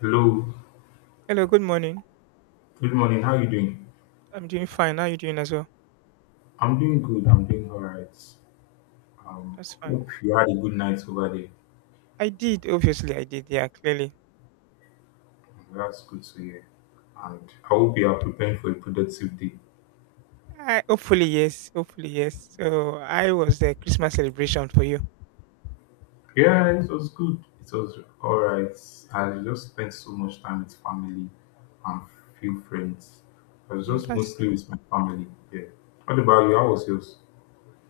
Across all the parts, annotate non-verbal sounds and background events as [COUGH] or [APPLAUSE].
Hello, Hello, good morning. good morning. How are you doing? I'm doing fine. How are you doing as well? I'm doing good. I'm doing all right. Um, That's fine. hope you had a good night over there. I did, obviously, I did. Yeah, clearly. That's good to hear. And I hope you are preparing for a productive day. I hopefully yes, hopefully yes. So I was the Christmas celebration for you. Yeah, it was good. It was all right. I just spent so much time with family and few friends. I was Mm, just That's mostly with my family. Yeah. What about you? How was yours?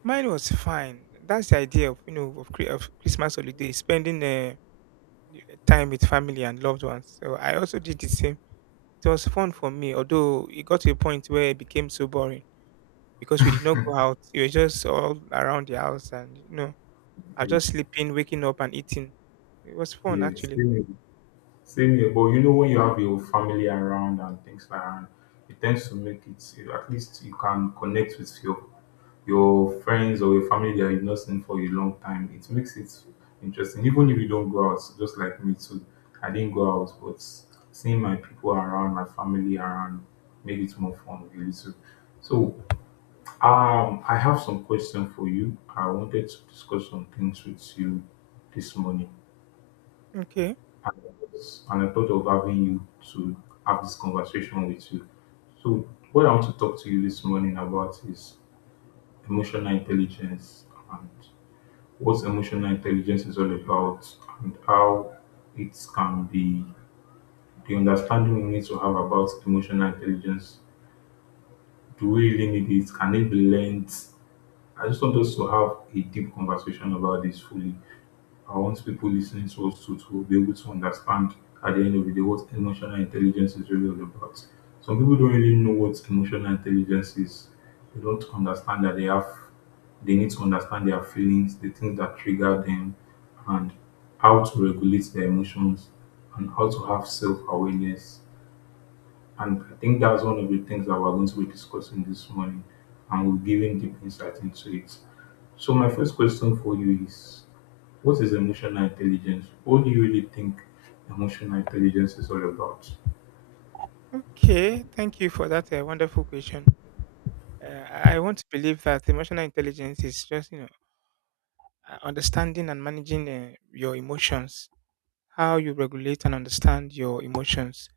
Mine was fine. That's the idea of you know of, Chri- of Christmas holiday, spending time with family and loved ones. So I also did the same. It was fun for me, although it got to a point where it became so boring because we did not go out. We were just all around the house, and I Yeah. was just sleeping, waking up, and eating. It was fun Yes. actually. Same here, but you know when you have your family around and things like that, it tends to make it at least you can connect with your friends or your family that you've not seen for a long time. It makes it interesting, even if you don't go out. Just like me too, I didn't go out, but seeing my people around, my family around, made it more fun really too. So I have some question for you. I wanted to discuss some things with you this morning Okay. and I thought of having you to have this conversation with you. So, what I want to talk to you this morning about is emotional intelligence and what emotional intelligence is all about, and how it can be the understanding we need to have about emotional intelligence. Do we really need it? Can it be learned? I just want us to have a deep conversation about this fully. I want people listening to us to be able to understand at the end of the day what emotional intelligence is really all about. Some people don't really know what emotional intelligence is. They don't understand that they need to understand their feelings, the things that trigger them, and how to regulate their emotions and how to have self-awareness. And I think that's one of the things that we're going to be discussing this morning and we're giving deep insight into it. So my first question for you is what is emotional intelligence? What do you really think emotional intelligence is all about? Okay. Thank you for that wonderful question. I want to believe that emotional intelligence is just understanding and managing your emotions. How you regulate and understand your emotions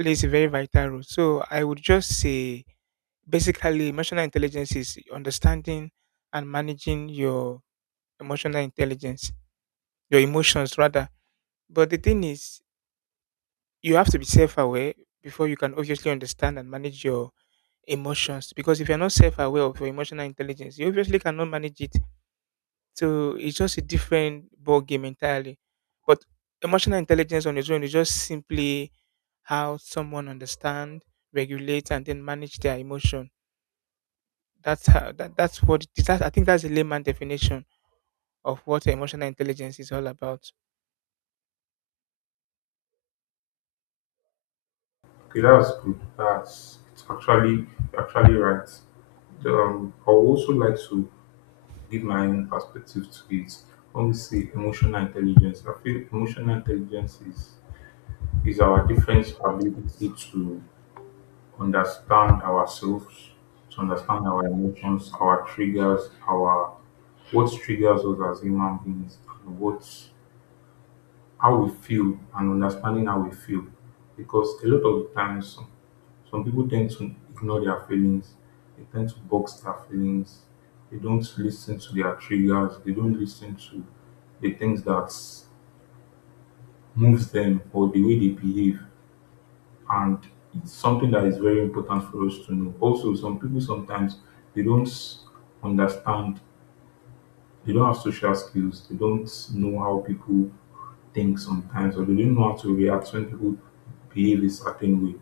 plays a very vital role. So I would just say basically emotional intelligence is understanding and managing your emotional intelligence, your emotions rather. But the thing is, you have to be self-aware before you can obviously understand and manage your emotions, because if you're not self-aware of your emotional intelligence you obviously cannot manage it. So it's just a different ball game entirely, but emotional intelligence on its own is just simply how someone understand, regulate, and then manage their emotion. That's how that's what it is. I think that's a layman definition of what emotional intelligence is all about. Okay, that's good. That's it's actually actually right. I would also like to give my own perspective to it. When we say emotional intelligence, I feel emotional intelligence is our different ability to understand ourselves, to understand our emotions, our triggers, our what triggers us as human beings, and what how we feel and understanding how we feel because a lot of the times some people tend to ignore their feelings, they tend to box their feelings, they don't listen to their triggers, they don't listen to the things that moves them or the way they behave. And it's something that is very important for us to know. Also, some people sometimes they don't understand. They don't have social skills. They don't know how people think sometimes, or they don't know how to react when people behave a certain way.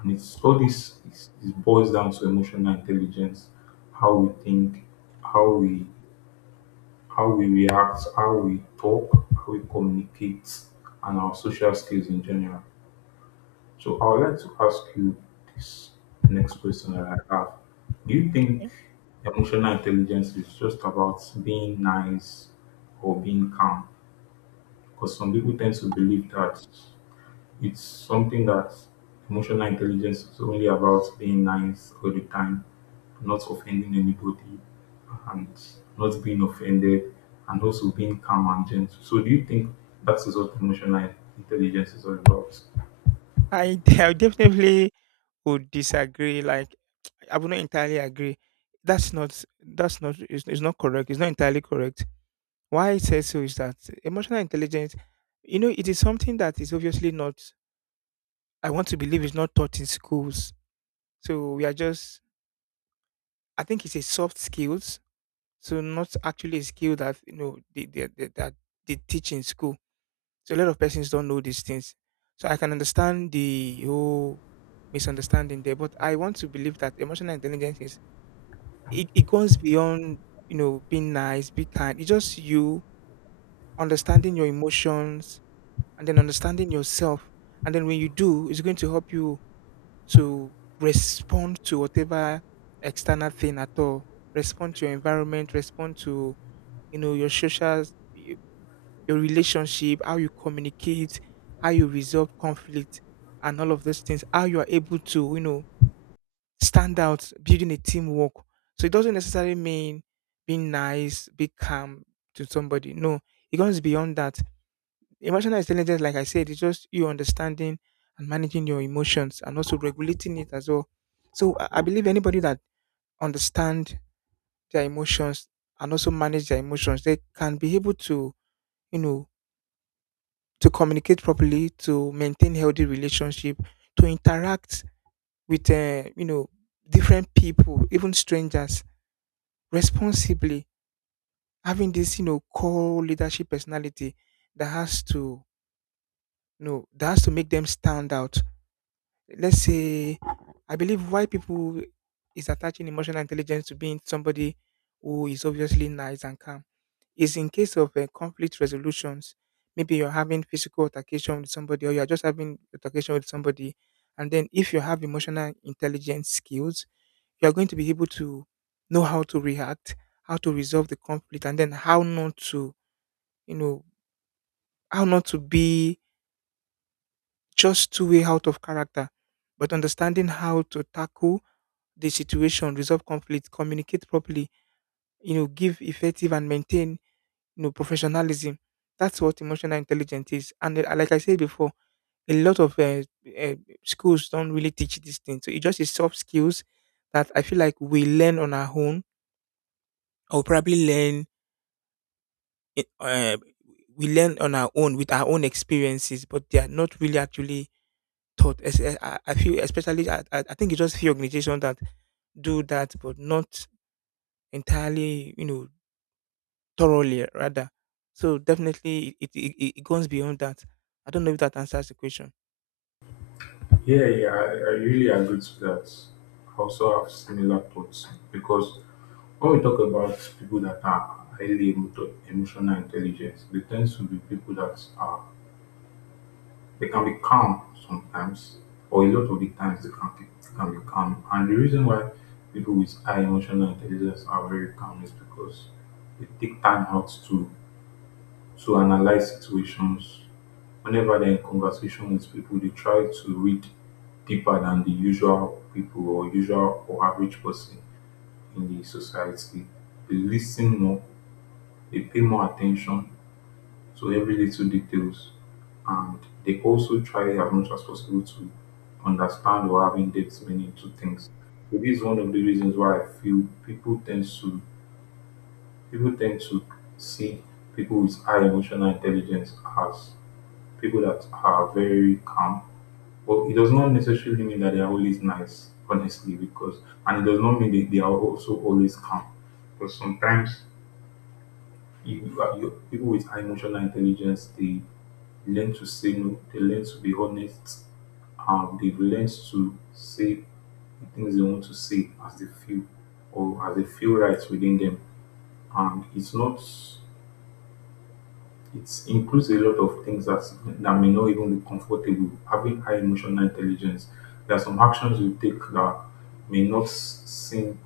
And it's all this is boils down to emotional intelligence, how we think, how we how we react, how we talk, how we communicate, and our social skills in general. So I would like to ask you this next question that I have. Do you think Okay. emotional intelligence is just about being nice or being calm? Because some people tend to believe that it's something that emotional intelligence is only about being nice all the time, not offending anybody and not being offended and also being calm and gentle. So do you think that is what emotional intelligence is all about? I [LAUGHS] I definitely would disagree. Like I would not entirely agree. That's not that's not It's not correct. It's not entirely correct. Why I say so is that emotional intelligence, it is something that is obviously not, I want to believe it's not taught in schools. So we are just, I think it's a soft skills. So not actually a skill that, they teach in school. So a lot of persons don't know these things. So I can understand the whole misunderstanding there, but I want to believe that emotional intelligence is, it goes beyond, being nice, be kind. It's just you understanding your emotions, and then understanding yourself. And then when you do, it's going to help you to respond to whatever external thing at all. Respond to your environment, respond to, your social, y- your relationship, how you communicate, how you resolve conflict and all of those things, how you are able to, stand out, building a teamwork. So it doesn't necessarily mean being nice, be calm to somebody. No, it goes beyond that. Emotional intelligence, like I said, is just you understanding and managing your emotions and also regulating it as well. So I believe anybody that understand their emotions and also manage their emotions, they can be able to, you know, to communicate properly, to maintain healthy relationship, to interact with, different people, even strangers, responsibly. Having this, core leadership personality that has to, that has to make them stand out, let's say. I believe why people is attaching emotional intelligence to being somebody who is obviously nice and calm is in case of conflict resolutions. Maybe you're having physical altercation with somebody, or you're just having altercation with somebody, and then if you have emotional intelligence skills, you're going to be able to know how to react, how to resolve the conflict, and then how not to, you know, how not to be just too way out of character, but understanding how to tackle the situation, resolve conflict, communicate properly, give effective and maintain, professionalism. That's what emotional intelligence is. And like I said before, a lot of uh, schools don't really teach this thing. So it just is soft skills that I feel like we learn on our own, or probably it, uh, we learn on our own with our own experiences, but they are not really actually taught. I feel, especially, I think it's just few organizations that do that, but not entirely, thoroughly rather. So definitely it goes beyond that. I don't know if that answers the question. Yeah, yeah, I really agree to that. I also have similar thoughts because when we talk about people that are highly emotional intelligence, they tend to be people that are they can be calm sometimes, or a lot of the times they can be calm. And the reason why people with high emotional intelligence are very calm is because they take time out to analyze situations. Whenever they're in conversation with people, they try to read deeper than the usual people or usual or average person in the society. They listen more, they pay more attention to every little details, and they also try as much as possible to understand or have in-depth meaning to things. So this is one of the reasons why I feel people tend to see people with high emotional intelligence as people that are very calm. But it does not necessarily mean that they are always nice, honestly, because and it does not mean that they are also always calm. Because sometimes you, people with high emotional intelligence they learn to say no, they learn to be honest, they've learned to say the things they want to say as they feel or as they feel right within them. And it's not it includes a lot of things that may not even be comfortable. Having high emotional intelligence, there are some actions you take that may not seem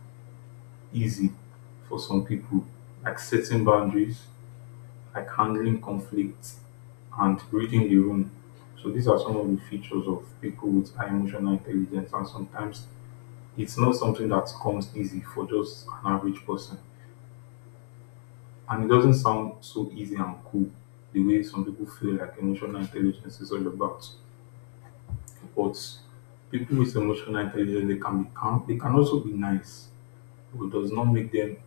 easy for some people, like setting boundaries, like handling conflict, and reading the room. So these are some of the features of people with high emotional intelligence, and sometimes it's not something that comes easy for just an average person. And it doesn't sound so easy and cool the way some people feel like emotional intelligence is all about. But people with emotional intelligence, they can be calm. They can also be nice. Who does not make them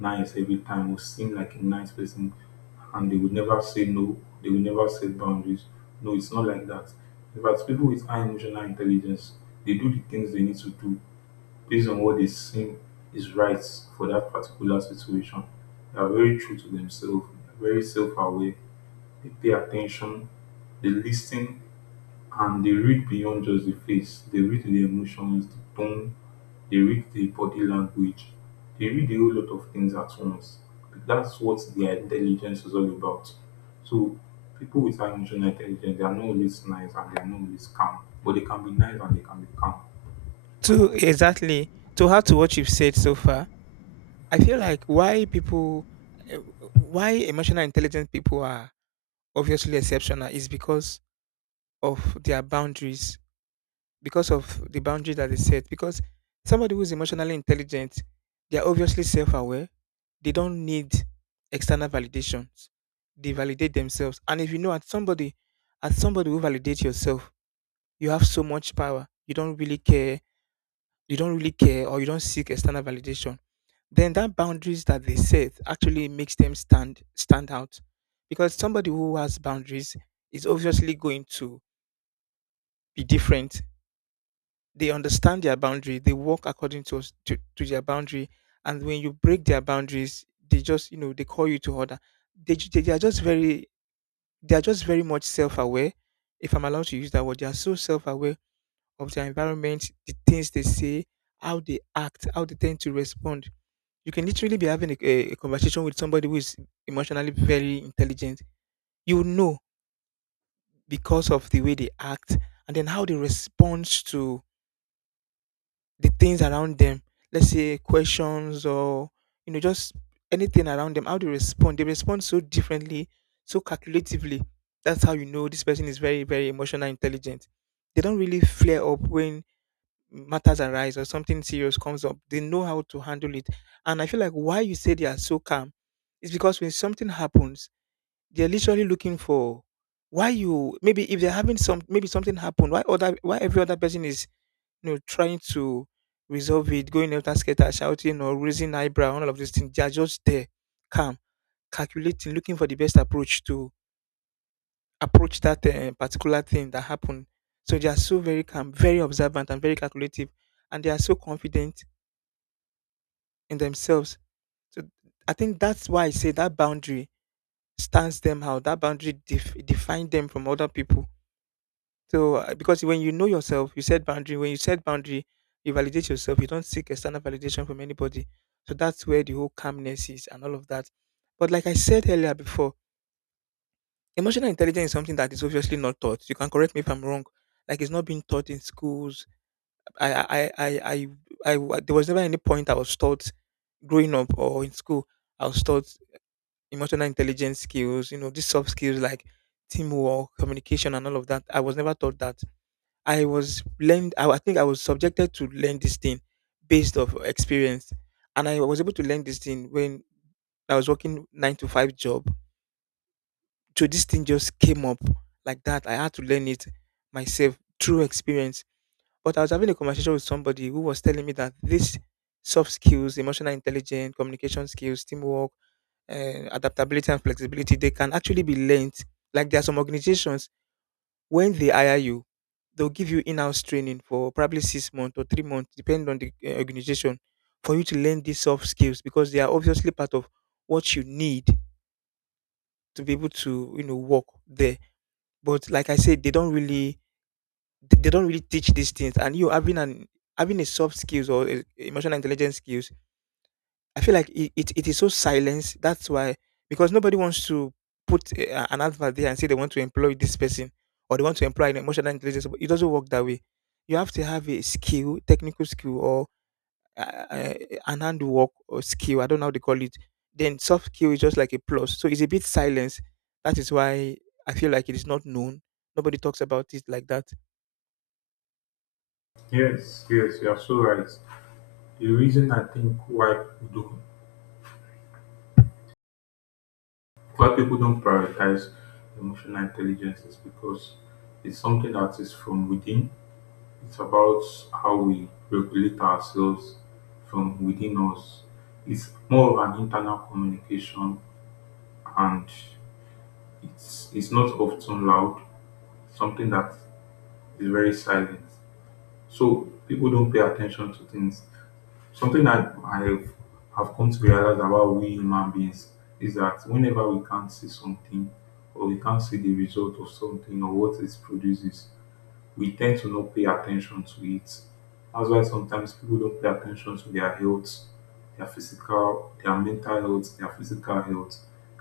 nice every time. Who seem like a nice person and they would never say no, they will never set boundaries. No, it's not like that. In fact, people with high emotional intelligence, they do the things they need to do based on what they seem is right for that particular situation. They are very true to themselves, they are very self aware, they pay attention, they listen and they read beyond just the face. They read the emotions, the tone, they read the body language, they read a whole lot of things at once. That's what their intelligence is all about. So people with high emotional intelligence, they are not always nice and they are not always calm, but they can be nice and they can be calm. To exactly to add to what you've said so far, I feel like eh, why emotional intelligent people are obviously exceptional is because of their boundaries, because of the boundary that is set. Because somebody who's emotionally intelligent, they are obviously self aware. They don't need external validations. They validate themselves. And if you know at somebody, as somebody who validates yourself, you have so much power. You don't really care. You don't really care, or you don't seek external validation. Then that boundaries that they set actually makes them stand out. Because somebody who has boundaries is obviously going to be different. They understand their boundary, they work according to their boundary, and when you break their boundaries, they just they call you to order. They, ju- they they are just very they are just very much self-aware. If I'm allowed to use that word, they are so self-aware of their environment, the things they say, how they act, how they tend to respond. You can literally be having a conversation with somebody who is emotionally very intelligent, you know because of the way they act and then how they respond to the things around them. Let's say questions or just anything around them. How they respond. They respond so differently, so calculatively. That's how you know this person is very very emotional intelligent. They don't really flare up when matters arise or something serious comes up. They know how to handle it. And I feel like why you say they are so calm is because when something happens, they're literally looking for why you maybe if they're having some maybe something happened why every other person is, trying to resolve it, going after scatter, shouting or raising eyebrow, all of these things. They are just there, calm, calculating, looking for the best approach to approach that particular thing that happened. So they are so very calm, very observant, and very calculative, and they are so confident in themselves. So I think that's why I say that boundary stands them out. That boundary defines them from other people. So because when you know yourself, you set boundary. When you set boundary, you validate yourself. You don't seek external validation from anybody. So that's where the whole calmness is and all of that. But like I said earlier before, emotional intelligence is something that is obviously not taught. You can correct me if I'm wrong. Like it's not being taught in schools. I I I I, I, there was never any point I was taught growing up or in school. I was taught emotional intelligence skills. You know these soft skills like teamwork, communication, and all of that. I was never taught that. I think I was subjected to learn this thing based of experience. And I was able to learn this thing when I was working nine to five job. So this thing just came up like that. I had to learn it myself through experience. But I was having a conversation with somebody who was telling me that these soft skills, emotional intelligence, communication skills, teamwork, adaptability and flexibility, they can actually be learned. Like there are some organizations, when they hire you, they'll give you in-house training for probably 6 months or 3 months, depending on the organization, for you to learn these soft skills because they are obviously part of what you need to be able to, work there. But like I said, they don't really teach these things, and you having an having a soft skills or emotional intelligence skills, I feel like it is so silenced. That's why, because nobody wants to put an advert there and say they want to employ this person or they want to employ an emotional intelligence. But it doesn't work that way. You have to have a skill, technical skill, or uh, uh, an handwork or skill. I don't know how they call it. Then soft skill is just like a plus. So it's a bit silence. That is why I feel like it is not known. Nobody talks about it like that. Yes, yes, you are so right. The reason I think why people don't, Why people don't prioritize emotional intelligence is because it's something that is from within. It's about how we regulate ourselves from within us. It's more of an internal communication and it's not often loud, something that is very silent. So people don't pay attention to things. Something that I've have come to realize about we human beings is that whenever we can't see something or we can't see the result of something or what it produces, we tend to not pay attention to it. That's why sometimes people don't pay attention to their health, their physical, their mental health, their physical health.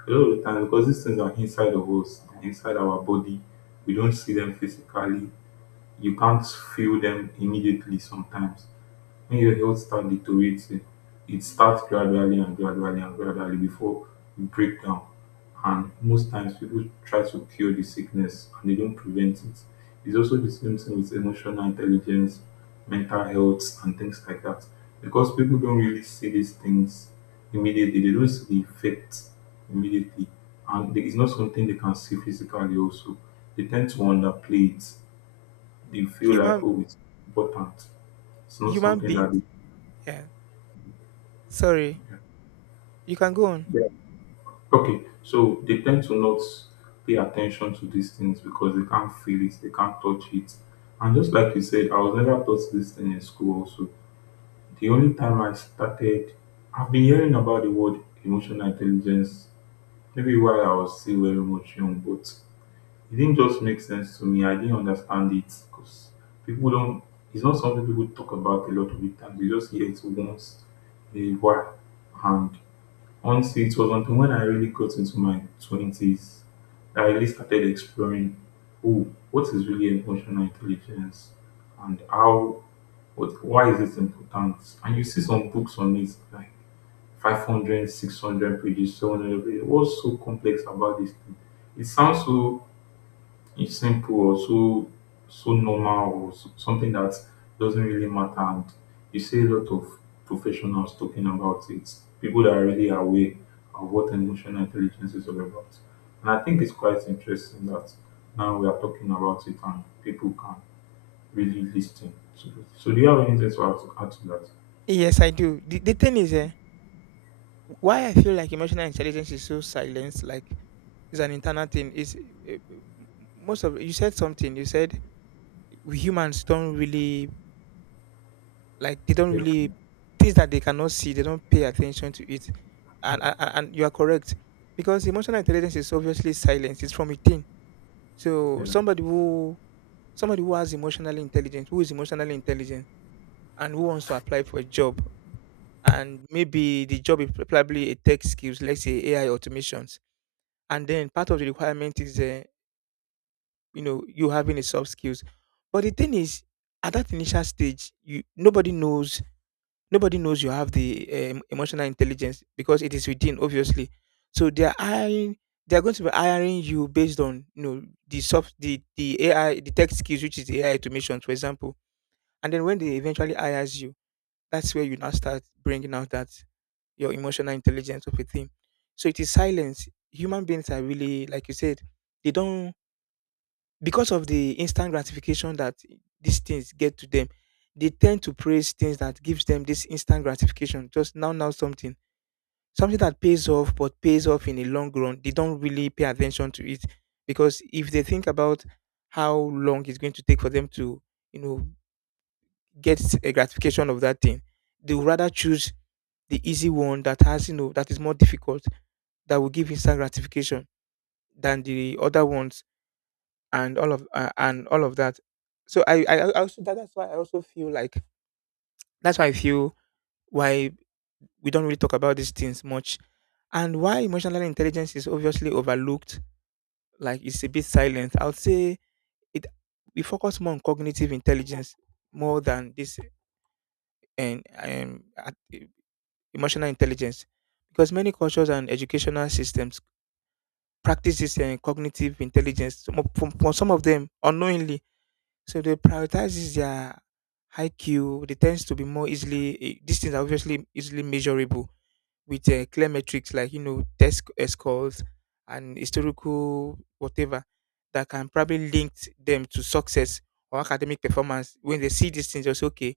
A lot of the time, because these things are inside of us, they're inside our body, we don't see them physically. You can't feel them immediately. Sometimes when your health stand deteriorates it starts gradually and gradually and gradually before you break down, and most times people try to cure the sickness and they don't prevent it. It's also the same thing with emotional intelligence, mental health and things like that. Because people don't really see these things immediately, they don't see the effect immediately, and it's not something they can see physically also, they tend to underplay it. They feel like Human oh it's important, it's not human something that beings. they, Yeah. Sorry. yeah. You can go on. Yeah. Okay, so they tend to not pay attention to these things because they can't feel it, they can't touch it. And just like you said, I was never taught this thing in school, also. The only time I started, I've been hearing about the word emotional intelligence maybe while I was still very much young, but it didn't just make sense to me. I didn't understand it because people don't, it's not something people talk about a lot of the times. You just hear it once in a while. And honestly, it was until when I really got into my 20s that I really started exploring oh, what is really emotional intelligence and why is it important? And you see some books on it, like 500, 600 pages, 700 pages. What's so complex about this thing? It sounds so it's simple or so so normal or something that doesn't really matter. And you see a lot of professionals talking about it, people that are really aware of what emotional intelligence is all about. And I think it's quite interesting that now we are talking about it and people can really listen to it. So, do you have anything add to that? Yes, I do. The thing is, why I feel like emotional intelligence is so silenced, like it's an internal thing. Most of you said something. You said we humans don't really, like, they don't Yeah. really, things that they cannot see. They don't pay attention to it, and you are correct because emotional intelligence is obviously silence. It's from within. So Yeah. somebody who somebody who has emotional intelligence, who is emotionally intelligent, and who wants to apply for a job, and maybe the job is probably a tech skills, let's say AI automations, and then part of the requirement is you know, you having a soft skills. But the thing is, at that initial stage, you nobody knows you have the emotional intelligence because it is within obviously. So they are going to be hiring you based on, you know, the soft the AI the tech skills, which is the AI automation, for example. And then when they eventually hires you, that's where you now start bringing out that your emotional intelligence of a thing. So it is silence. Human beings are really, like you said, they don't, because of the instant gratification that these things get to them. They tend to praise things that gives them this instant gratification. Just now, now something, something that pays off, but pays off in the long run, they don't really pay attention to it, because if they think about how long it's going to take for them to, you know, get a gratification of that thing, they would rather choose the easy one that has, you know, that is more difficult, that will give instant gratification than the other ones and all of that. So that's why I also feel like that's why I feel why we don't really talk about these things much, and why emotional intelligence is obviously overlooked. Like it's a bit silent, I would say it. We focus more on cognitive intelligence more than this, and emotional intelligence, because many cultures and educational systems practices this cognitive intelligence, some of, from some of them unknowingly. So they prioritizes their IQ. They tends to be more easily, these things are obviously easily measurable with clear metrics, like, you know, scores and historical whatever, that can probably link them to success or academic performance. When they see these things, they say, okay,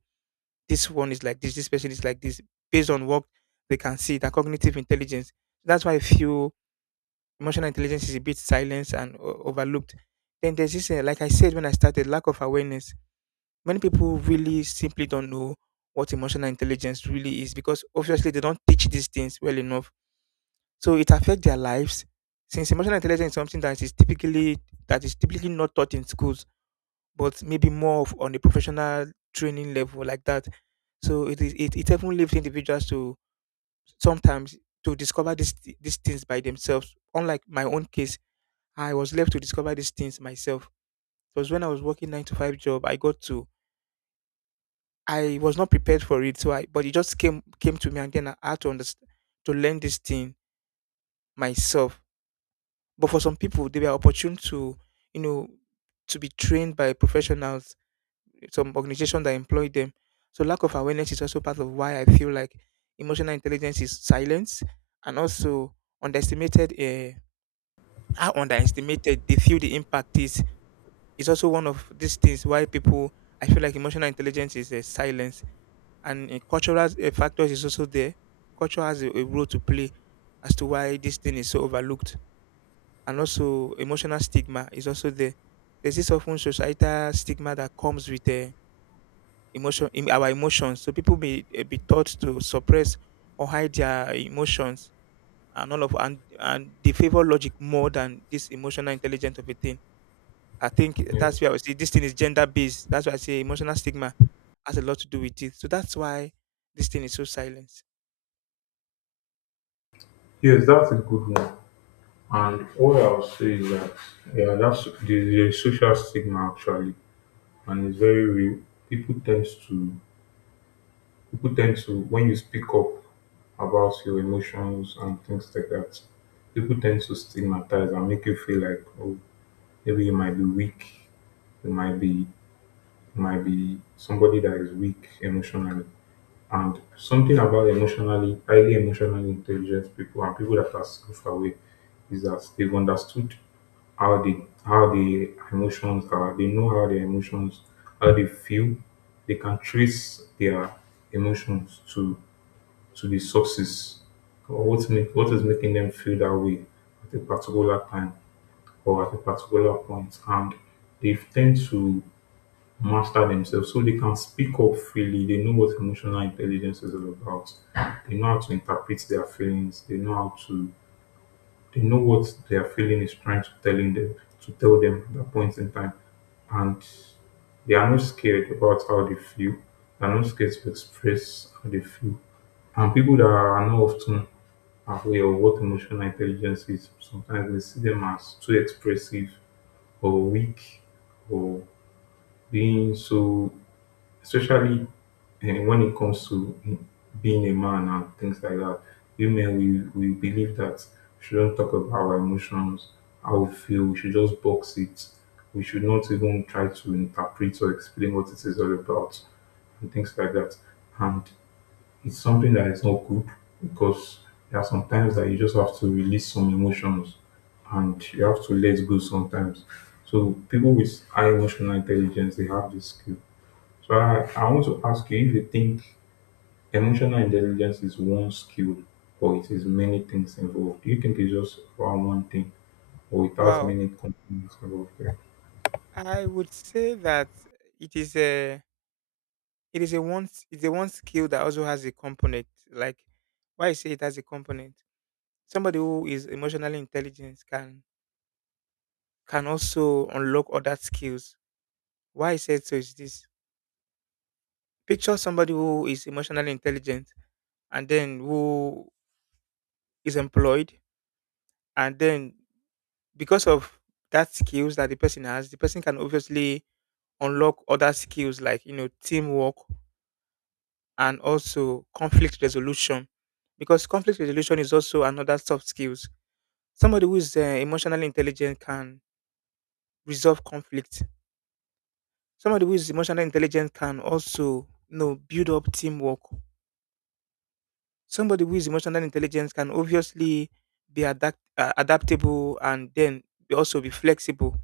this one is like this person is like this, based on what they can see, that cognitive intelligence. That's why I feel emotional intelligence is a bit silenced and overlooked. Then there's this, like I said when I started, lack of awareness. Many people really simply don't know what emotional intelligence really is, because obviously they don't teach these things well enough. So it affects their lives. Since emotional intelligence is something that is typically not taught in schools, but maybe more of on a professional training level like that. So it is it often leaves individuals to sometimes to discover these things by themselves. Unlike my own case, I was left to discover these things myself. It was when I was working 9-to-5 job. I got to, I was not prepared for it, so I, but it just came to me, and then I had to understand, to learn this thing myself. But for some people, they were opportune to, you know, to be trained by professionals, some organization that employ them. So lack of awareness is also part of why I feel like emotional intelligence is silence, and also underestimated. How underestimated they feel the impact is. It's also one of these things why people, I feel like, emotional intelligence is a silence. And a cultural factors is also there. Culture has a role to play as to why this thing is so overlooked. And also emotional stigma is also there. There's this often societal stigma that comes with emotion, in our emotions. So people may be taught to suppress or hide their emotions, and all of and they favor logic more than this emotional intelligence of a thing. I think Yeah. that's where I would say this thing is gender based. That's why I say emotional stigma has a lot to do with it. So that's why this thing is so silent. Yes, that's a good one. And what I'll say is that yeah, that's the social stigma actually. And it's very real. People tend to people tend to when you speak up about your emotions and things like that, people tend to stigmatize and make you feel like oh maybe you might be weak, you might be you might be somebody that is weak emotionally. And something about emotionally highly emotionally intelligent people and people that are self aware is that they've understood how the emotions are they know how their emotions how they feel they can trace their emotions to the sources or what is making them feel that way at a particular time or at a particular point, and they tend to master themselves so they can speak up freely. They know what emotional intelligence is all about, they know how to interpret their feelings, they know what their feeling is trying to telling them to tell them at that point in time. And they are not scared about how they feel. They are not scared to express how they feel. And people that are not often aware of what emotional intelligence is, sometimes we see them as too expressive or weak or being so, especially when it comes to being a man and things like that, women, we believe that we shouldn't talk about our emotions, how we feel, we should just box it. We should not even try to interpret or explain what it is all about and things like that. And it's something that is not good because there are some times that you just have to release some emotions and you have to let go sometimes. So people with high emotional intelligence, they have this skill. So I want to ask you if you think emotional intelligence is one skill or it is many things involved. Do you think it's just about one thing or it has Wow, many components involved? Yeah. I would say that it is a, it is a one it's a one skill that also has a component. Like, why I say it has a component. Somebody who is emotionally intelligent can also unlock other skills. Why I said so is this: picture somebody who is emotionally intelligent, and then who is employed, and then because of that skills that the person has, the person can obviously unlock other skills, like, you know, teamwork and also conflict resolution, because conflict resolution is also another soft skills. Somebody who is emotionally intelligent can resolve conflict. Somebody who is emotionally intelligent can also, you know, build up teamwork. Somebody who is emotionally intelligent can obviously be adaptable, and then also be flexible.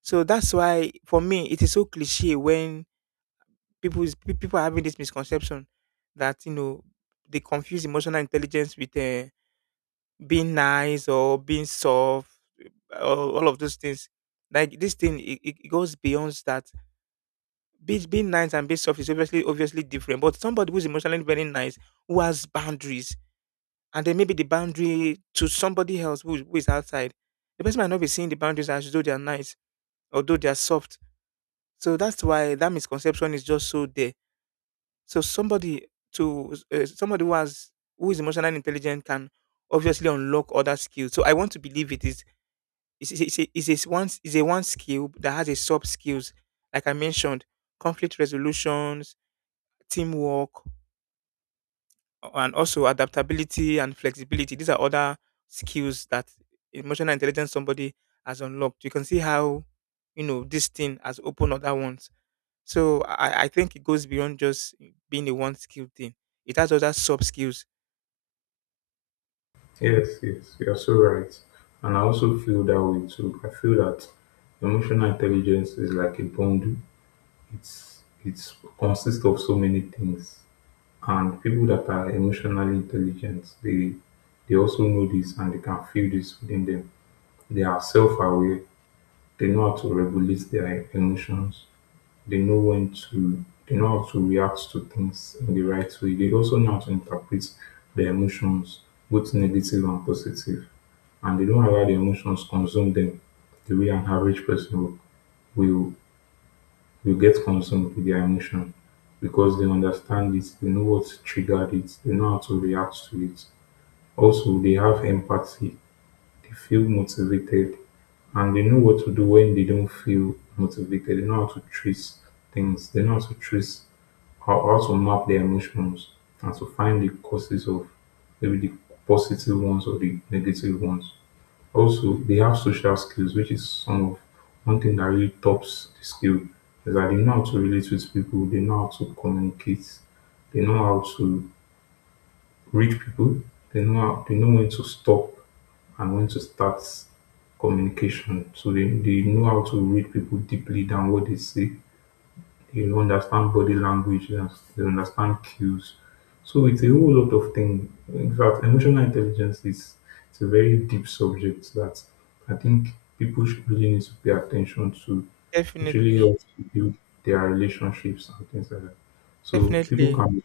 So that's why for me it is so cliche when people are having this misconception that, you know, they confuse emotional intelligence with being nice or being soft, all of those things. Like, this thing, it goes beyond that. Being nice and being soft is obviously different, but somebody who's emotionally very nice, who has boundaries, and then maybe the boundary to somebody else who is outside, the person might not be seeing the boundaries as though they are nice, although they are soft. So that's why that misconception is just so there. So somebody Somebody who has, who is emotionally intelligent can obviously unlock other skills. So I want to believe it is a s- one s- is a one skill that has a sub skills, like I mentioned, conflict resolutions, teamwork, and also adaptability and flexibility. These are other skills that emotional intelligence somebody has unlocked. You can see how, you know, this thing has opened other ones. So I think it goes beyond just being a one skill thing. It has other sub skills. Yes, yes, you're so right. And I also feel that way too. I feel that emotional intelligence is like a bundle. It's consists of so many things. And people that are emotionally intelligent, they also know this and they can feel this within them. They are self aware. They know how to regulate their emotions. They know how to react to things in the right way. They also know how to interpret their emotions, both negative and positive. And they don't allow the emotions consume them the way an average person will will, will get consumed with their emotion because they understand it, they know what triggered it, they know how to react to it. Also, they have empathy, they feel motivated, and they know what to do when they don't feel motivated. They know how to trace things. They know how to trace how to map their emotions and to find the causes of maybe the positive ones or the negative ones. Also, they have social skills, which is some of one thing that really tops the skill. Is that they know how to relate with people, they know how to communicate, they know how to rich people, they know when to stop and when to start communication. So they know how to read people deeply than what they say. They understand body language, they understand cues. So it's a whole lot of things. In fact, emotional intelligence is it's a very deep subject that I think people should really need to pay attention to. It really Definitely, helps to build their relationships and things like that. So people definitely. can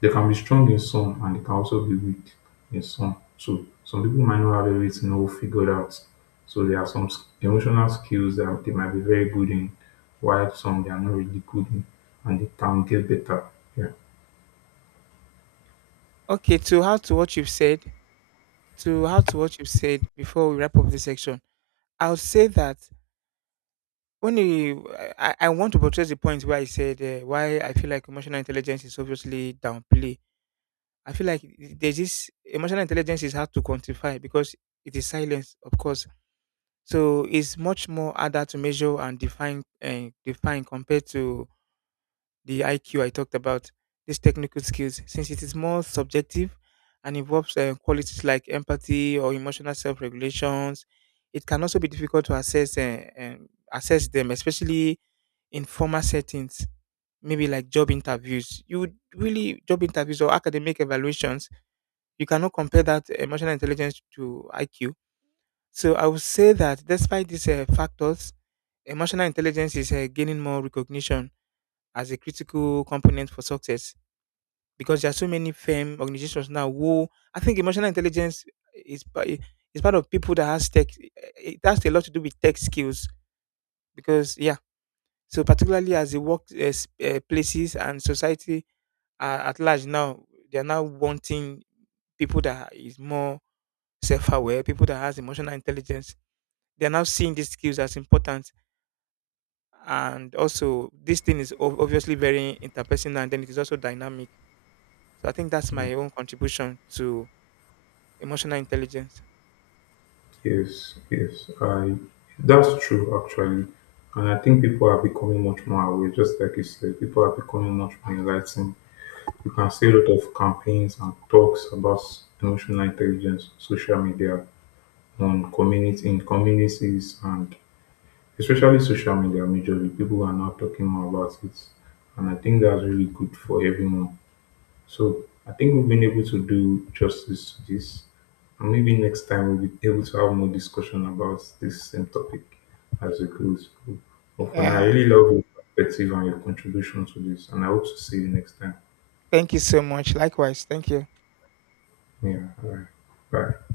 they can be strong in some and they can also be weak in some. So some people might not have everything all figured out. So there are emotional skills that they might be very good in, while some they are not really good in, and they can get better. Yeah. Okay, to how to what you've said before we wrap up this section, I'll say that I want to portray the point where I said, why I feel like emotional intelligence is obviously downplay. I feel like there's this, emotional intelligence is hard to quantify because it is silence, of course. So it's much more harder to measure and define compared to the IQ I talked about, these technical skills, since it is more subjective and involves qualities like empathy or emotional self regulations. It can also be difficult to assess them, especially in formal settings, maybe like job interviews. You would really Job interviews or academic evaluations, you cannot compare that emotional intelligence to IQ. So I would say that despite these factors, emotional intelligence is gaining more recognition as a critical component for success, because there are so many firm organizations now who, I think emotional intelligence is is part of people that has tech. It has a lot to do with tech skills, because, yeah. So particularly as the work places and society are at large now, they are now wanting people that is more self-aware, people that has emotional intelligence. They are now seeing these skills as important, and also this thing is obviously very interpersonal, and then it is also dynamic. So I think that's Yeah. my own contribution to emotional intelligence. Yes, yes. I That's true actually. And I think people are becoming much more aware, just like you said, people are becoming much more enlightened. You can see a lot of campaigns and talks about emotional intelligence on social media, on community in communities, and especially social media majorly people are now talking more about it, and I think that's really good for everyone. So I think we've been able to do justice to this, and maybe next time we'll be able to have more discussion about this same topic as it goes. But for now I Yeah. really love your perspective and your contribution to this, and I hope to see you next time. Thank you so much. Likewise. Thank you. Yeah, all right. Bye.